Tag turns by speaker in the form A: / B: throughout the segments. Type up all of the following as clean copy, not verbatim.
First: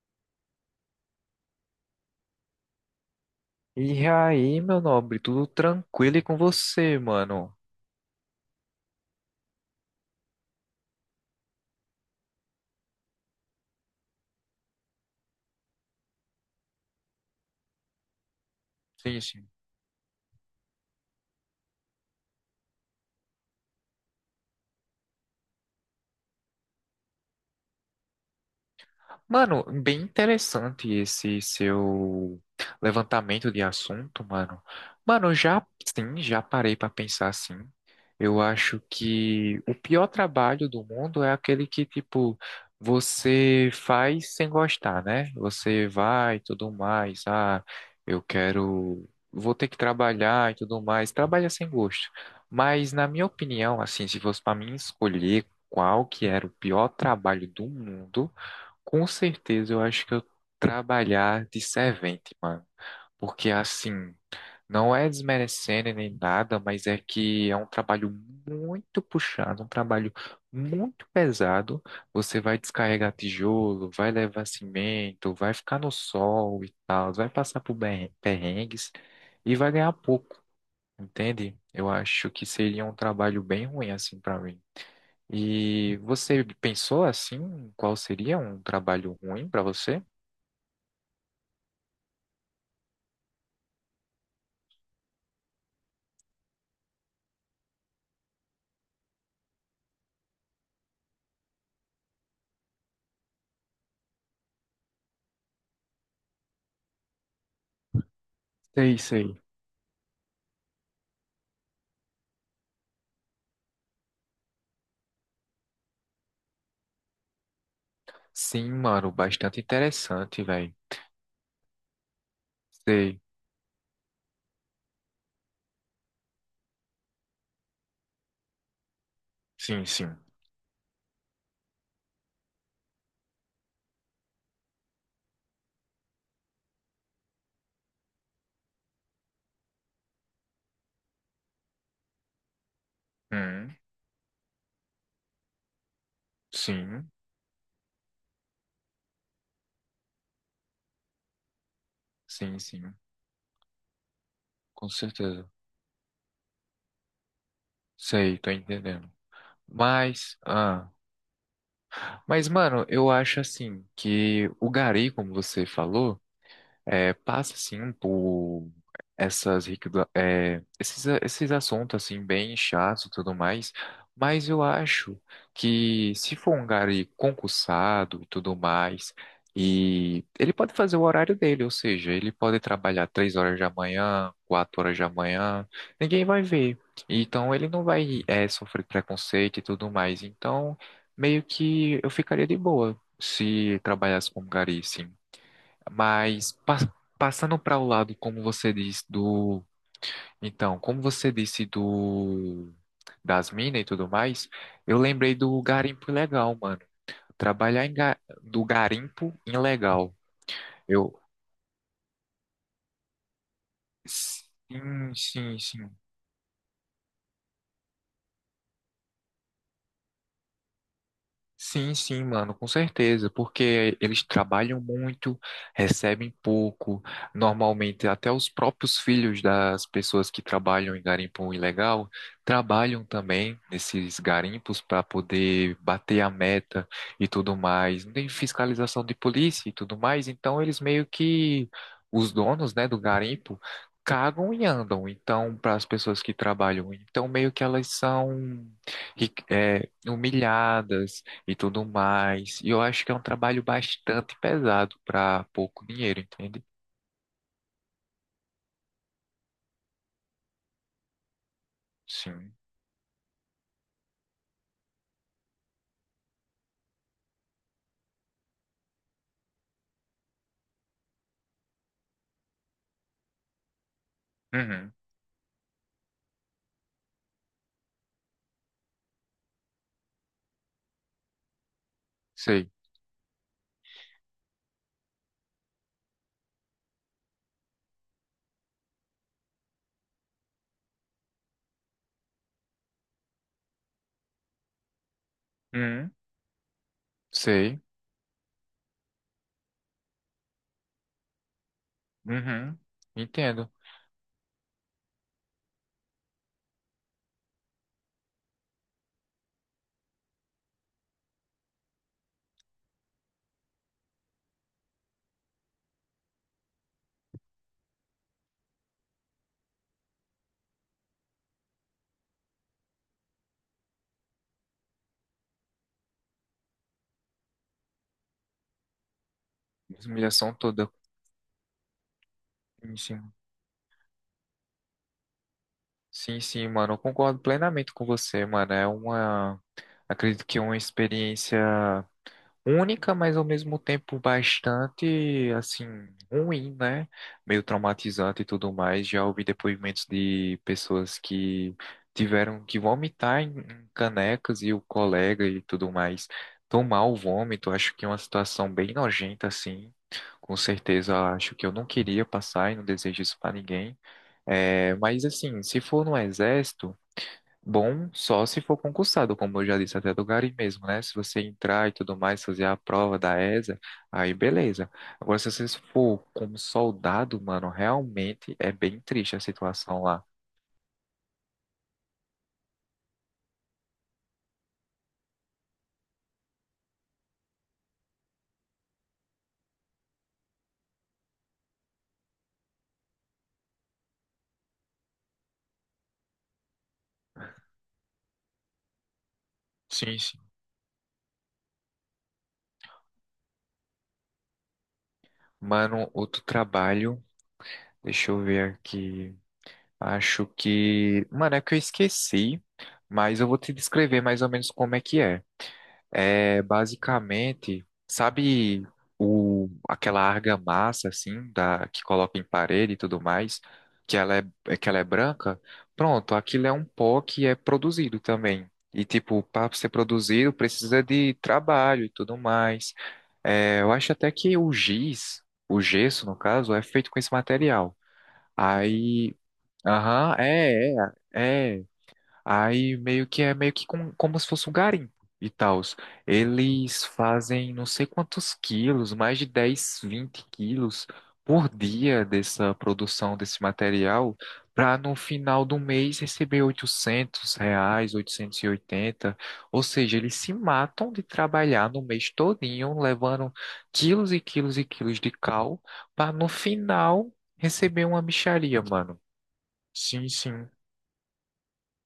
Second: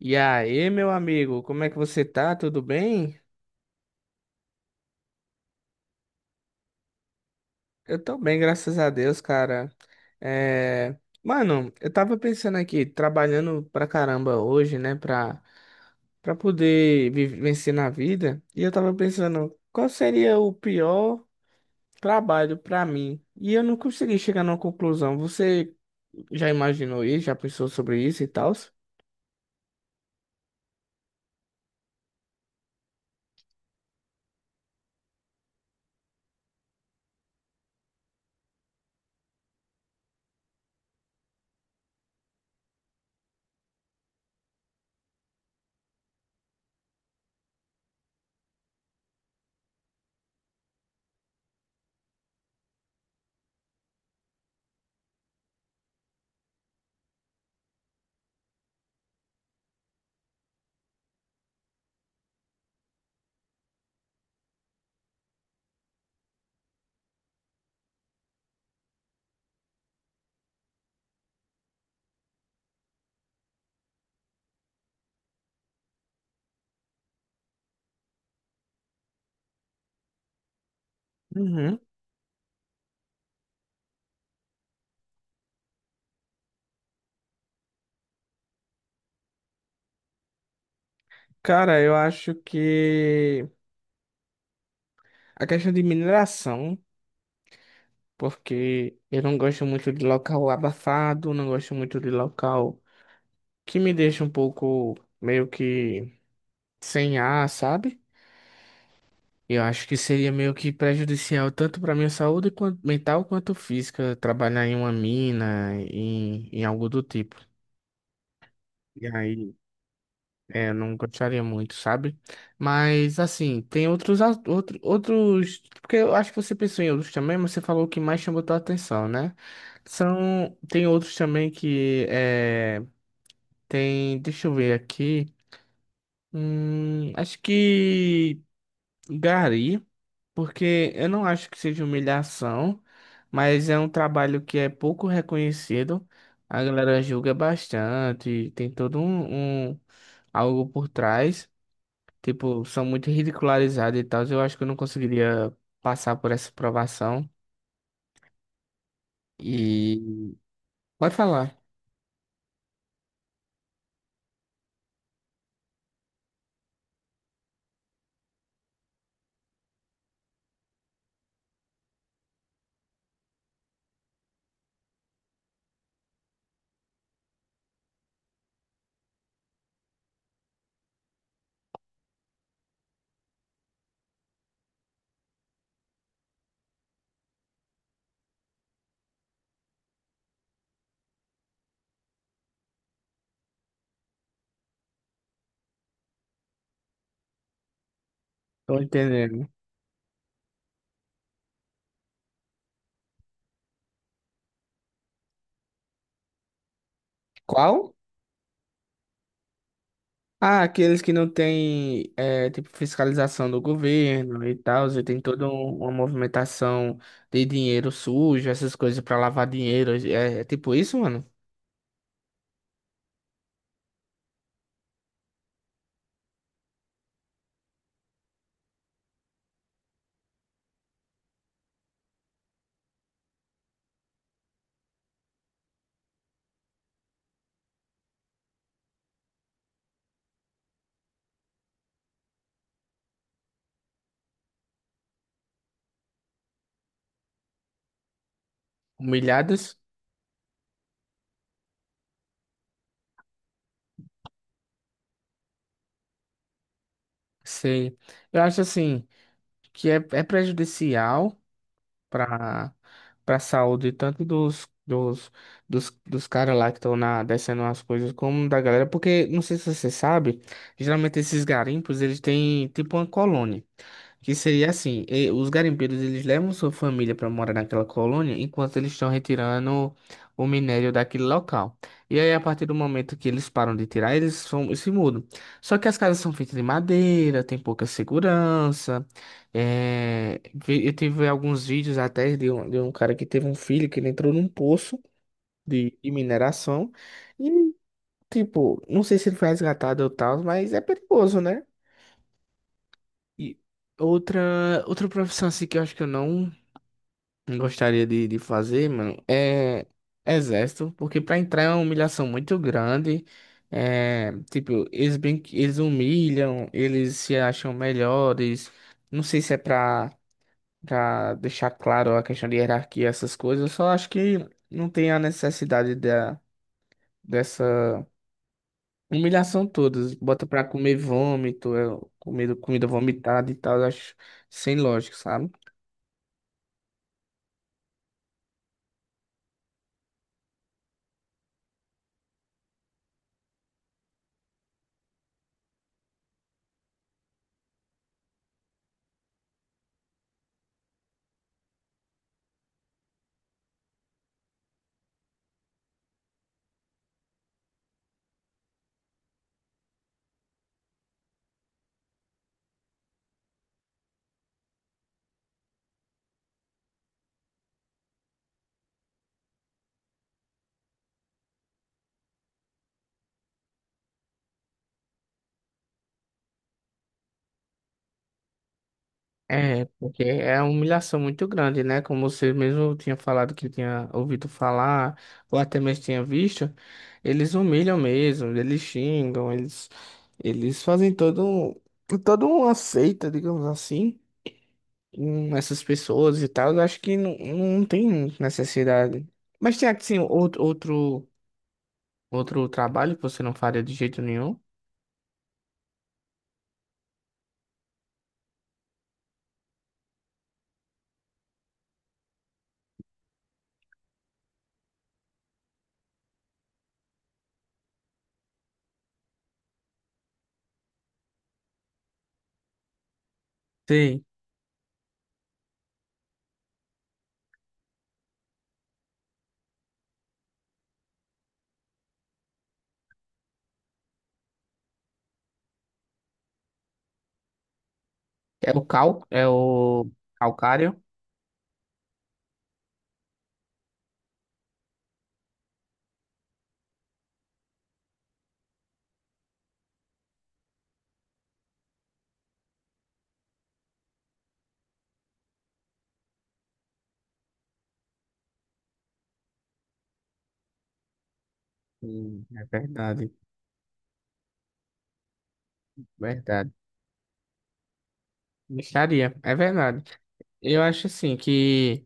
A: E aí, meu amigo, como é que você tá? Tudo bem?
B: E aí, meu nobre, tudo tranquilo e com você, mano?
A: Eu tô bem, graças a Deus, cara. É... Mano, eu tava pensando aqui, trabalhando pra caramba hoje, né, pra poder vencer na vida, e eu tava
B: Sim, sim.
A: pensando, qual seria o pior trabalho pra mim? E eu não consegui chegar numa conclusão. Você já imaginou isso? Já pensou sobre isso e tal?
B: Mano, bem interessante esse seu levantamento de assunto, mano. Mano, já sim, já parei pra pensar assim. Eu acho que o pior trabalho do mundo é aquele que, tipo, você faz sem gostar, né? Você vai e tudo mais. Ah, eu quero. Vou ter que trabalhar e tudo mais. Trabalha sem gosto. Mas, na minha opinião, assim, se fosse pra mim escolher qual que era o pior trabalho do mundo. Com certeza, eu acho que eu trabalhar de servente, mano. Porque assim, não é desmerecendo nem nada, mas é que é um trabalho muito puxado, um trabalho muito pesado. Você vai descarregar tijolo, vai levar cimento, vai ficar no sol e tal, vai passar por perrengues e vai ganhar pouco, entende?
A: Uhum.
B: Eu acho que seria um trabalho bem ruim assim para mim. E você pensou assim, qual seria um trabalho ruim para você?
A: Cara, eu acho que a questão de mineração, porque eu não gosto muito de local abafado, não gosto muito de local que me deixa um pouco meio que sem ar, sabe?
B: Sei, sei.
A: Eu acho que seria meio que prejudicial tanto para minha saúde mental quanto física trabalhar em uma mina, em algo do tipo.
B: Sim,
A: E
B: mano,
A: aí,
B: bastante interessante,
A: é, eu
B: velho.
A: não gostaria muito, sabe? Mas,
B: Sei.
A: assim, tem outros. Porque eu acho que você pensou em outros também, mas você falou o que mais chamou tua atenção, né?
B: Sim, sim.
A: São. Tem outros também que. É, tem. Deixa eu ver aqui. Acho que gari, porque eu não acho que seja humilhação, mas
B: Hum,
A: é um trabalho que é pouco reconhecido. A galera
B: sim,
A: julga bastante, tem todo algo por trás.
B: sim,
A: Tipo, são
B: sim.
A: muito ridicularizados e tal. Eu acho que eu não
B: Com certeza.
A: conseguiria passar por essa provação.
B: Sei, tô entendendo.
A: E.
B: Mas, ah,
A: Pode falar.
B: mas, mano, eu acho assim que o gari, como você falou, é, passa assim por essas riquida- é, esses, a- esses assuntos assim bem chatos e tudo mais, mas eu acho que se for um gari concursado e tudo mais, e ele pode fazer o horário dele, ou seja, ele pode trabalhar 3 horas da manhã, 4 horas da manhã, ninguém vai ver. Então ele não vai sofrer preconceito e tudo mais. Então meio que eu ficaria de boa se trabalhasse como gari, sim. Mas passando para o lado, como você
A: Tô
B: disse,
A: entendendo.
B: do. Então, como você disse do. Das minas e tudo mais, eu lembrei do garimpo ilegal, mano. Trabalhar
A: Qual?
B: em do garimpo ilegal.
A: Ah, aqueles que
B: Eu.
A: não têm, é, tipo, fiscalização do governo e tal. E
B: Sim,
A: tem toda
B: sim,
A: uma
B: sim.
A: movimentação de dinheiro sujo, essas coisas pra lavar dinheiro. É, é tipo isso, mano?
B: Sim, sim, mano, com certeza, porque eles trabalham muito, recebem pouco. Normalmente, até os próprios filhos das pessoas que trabalham em garimpo ilegal trabalham também nesses garimpos para poder bater a meta e tudo mais. Não tem fiscalização de polícia e tudo mais, então eles meio que os donos, né, do garimpo cagam e andam. Então, para as pessoas que trabalham, então meio que elas são
A: Humilhadas?
B: humilhadas e tudo mais. E eu acho que é um trabalho bastante pesado para pouco dinheiro, entende?
A: Sei. Eu acho assim. Que é, é prejudicial
B: Sim.
A: para para saúde, tanto dos caras lá que estão na descendo as coisas, como da galera, porque não sei se você sabe, geralmente esses garimpos, eles têm tipo uma colônia, que seria
B: Uhum.
A: assim, os garimpeiros, eles levam sua família para morar naquela colônia enquanto eles estão retirando o minério daquele local. E aí, a partir
B: Sei.
A: do momento que eles param de tirar, se mudam. Só que as casas são feitas de madeira, tem pouca segurança, é, eu tive alguns vídeos até de um cara que teve um filho que ele entrou num poço de
B: Uhum.
A: mineração e,
B: Sei.
A: tipo, não sei se ele foi resgatado ou tal, mas é perigoso, né?
B: Uhum.
A: E
B: Entendo.
A: outra profissão assim que eu acho que eu não gostaria de fazer, mano, é exército, porque pra entrar é uma humilhação muito grande. É, tipo, eles, bem, eles humilham, eles se acham melhores. Não sei se é pra. Pra deixar claro a questão de hierarquia, essas coisas, eu só acho que não tem a necessidade da, dessa humilhação toda.
B: Essa
A: Bota
B: humilhação
A: pra
B: toda.
A: comer vômito, é, comida
B: Sim, sim,
A: vomitada e tal, eu acho sem lógica, sabe?
B: sim, sim, mano. Eu concordo plenamente com você, mano. É uma. Acredito que é uma experiência única, mas ao mesmo tempo bastante, assim, ruim, né? Meio traumatizante e tudo mais. Já ouvi depoimentos de pessoas que tiveram que vomitar em canecas e o colega e tudo mais tomar o vômito. Acho que é uma situação bem nojenta, assim. Com certeza, acho que eu não queria passar e não desejo isso para ninguém. É, mas assim, se for no exército. Bom, só se for concursado, como eu já disse, até do Gari mesmo, né? Se você entrar e tudo mais, fazer a prova da ESA, aí beleza. Agora, se você for como soldado, mano, realmente é bem triste a
A: É,
B: situação
A: porque
B: lá.
A: é uma humilhação muito grande, né? Como você mesmo tinha falado que tinha ouvido falar, ou até mesmo tinha visto, eles humilham mesmo, eles xingam, eles fazem toda uma seita, digamos assim, essas pessoas e tal, eu acho que não, não tem necessidade. Mas tem assim,
B: Sim, sim.
A: outro trabalho que você não faria de jeito nenhum.
B: Mano, outro trabalho, deixa eu ver aqui. Acho que. Mano, é que eu esqueci, mas eu vou te descrever mais ou menos como é que é. É basicamente, sabe o, aquela argamassa assim da que coloca em parede e tudo mais, que
A: Sim.
B: ela é, é que ela é branca? Pronto, aquilo é um pó que é produzido também. E tipo, para ser produzido precisa de trabalho e tudo mais. É, eu acho até que o giz, o gesso no caso, é feito com esse material.
A: É o cal,
B: Aí,
A: é o
B: aham, é,
A: calcário.
B: é, é. Aí meio que é meio que como se fosse um garimpo e tal. Eles fazem não sei quantos quilos, mais de 10 20 quilos por dia dessa produção desse material, para no final do mês receber 800 reais, 880. Ou seja, eles se matam de trabalhar no mês
A: É
B: todinho,
A: verdade,
B: levando quilos e quilos e quilos de cal, para no
A: verdade.
B: final receber uma mixaria, mano.
A: Mexaria, é verdade.
B: Sim, sim.
A: Eu acho assim que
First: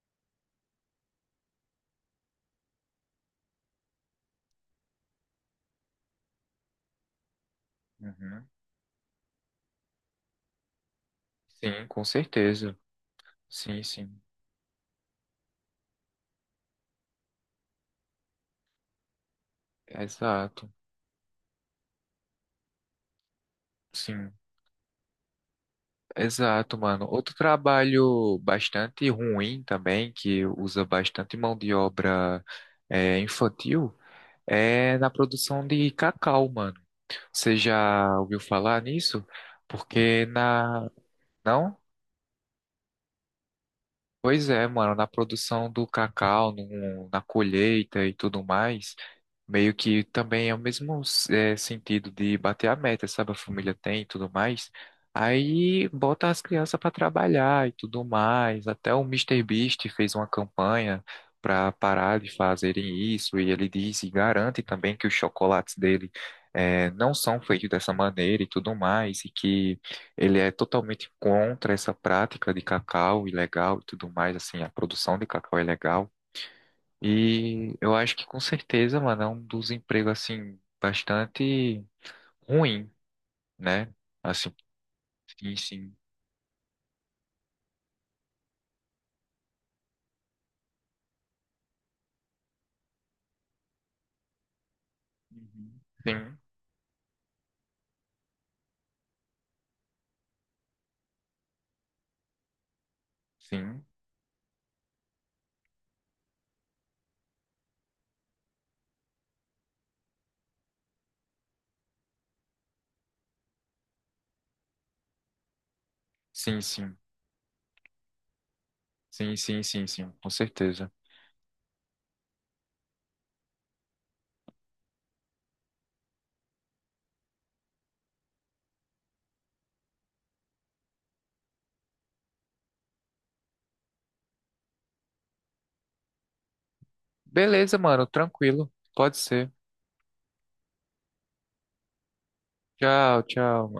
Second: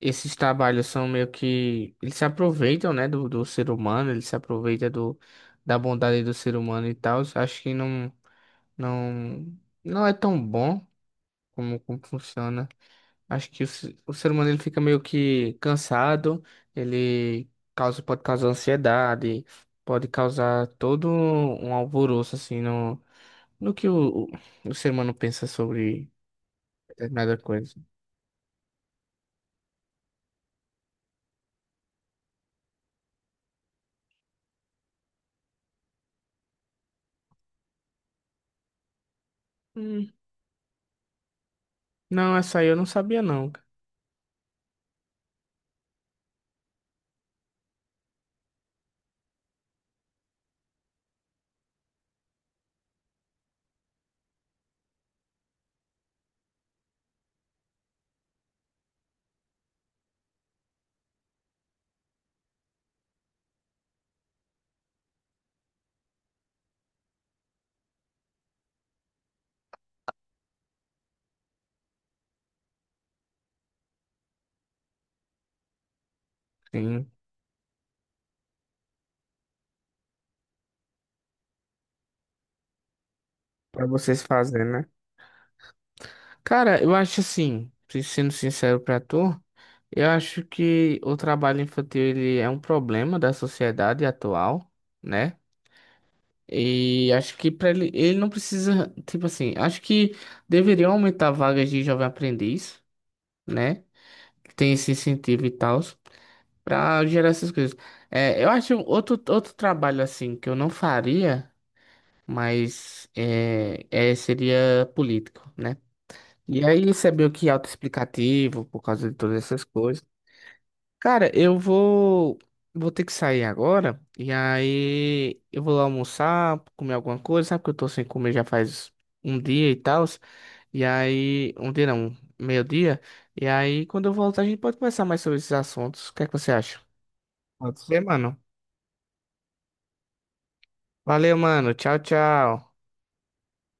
A: esses trabalhos são meio que. Eles se aproveitam, né, do, do ser humano, eles se aproveitam do, da bondade do ser humano e tal. Acho que
B: Uhum.
A: não, não é tão bom como,
B: Sim,
A: como
B: com
A: funciona.
B: certeza.
A: Acho que o,
B: Sim,
A: o
B: sim.
A: ser humano ele fica meio que cansado, ele causa, pode causar ansiedade, pode causar
B: Exato.
A: todo um alvoroço assim no, no que
B: Sim,
A: o ser humano pensa sobre
B: exato, mano. Outro
A: determinada coisa.
B: trabalho bastante ruim também, que usa bastante mão de obra infantil, é na produção de cacau, mano. Você já ouviu falar nisso?
A: Hum,
B: Porque na. Não?
A: não, essa aí eu não sabia não.
B: Pois é, mano, na produção do cacau, na colheita e tudo mais, meio que também é o mesmo sentido de bater a meta, sabe? A família tem e tudo mais. Aí bota as crianças para trabalhar e tudo mais. Até o Mister Beast fez uma campanha para parar de fazerem isso, e ele diz e garante também que os chocolates dele não são feitos dessa maneira e tudo mais, e que. Ele é totalmente contra essa prática de cacau ilegal e tudo mais, assim, a produção de cacau ilegal.
A: Sim,
B: E eu acho que com certeza, mano, é um dos empregos, assim, bastante ruim,
A: pra
B: né?
A: vocês
B: Assim,
A: fazerem, né?
B: sim, sim,
A: Cara, eu acho assim, sendo sincero pra tu, eu acho que o trabalho infantil ele é um problema da sociedade atual, né?
B: Uhum.
A: E acho que para ele, ele não precisa, tipo assim, acho que deveriam aumentar vagas de jovem aprendiz, né?
B: Sim,
A: Que tem esse incentivo e tal, para gerar essas coisas. É, eu acho outro trabalho assim que eu não faria, mas seria político, né?
B: sim,
A: E aí
B: sim,
A: isso é meio que autoexplicativo por causa de
B: sim,
A: todas essas
B: sim, sim, sim,
A: coisas.
B: sim, com certeza.
A: Cara, eu vou ter que sair agora e aí eu vou lá almoçar, comer alguma coisa, sabe que eu tô sem comer já faz um dia e tal. E aí, um dia não, meio-dia. E aí, quando eu voltar, a gente pode conversar mais sobre esses assuntos. O que é que você acha?
B: Beleza,
A: Pode ser,
B: mano,
A: mano.
B: tranquilo, pode ser.
A: Valeu, mano. Tchau, tchau.
B: Tchau, tchau.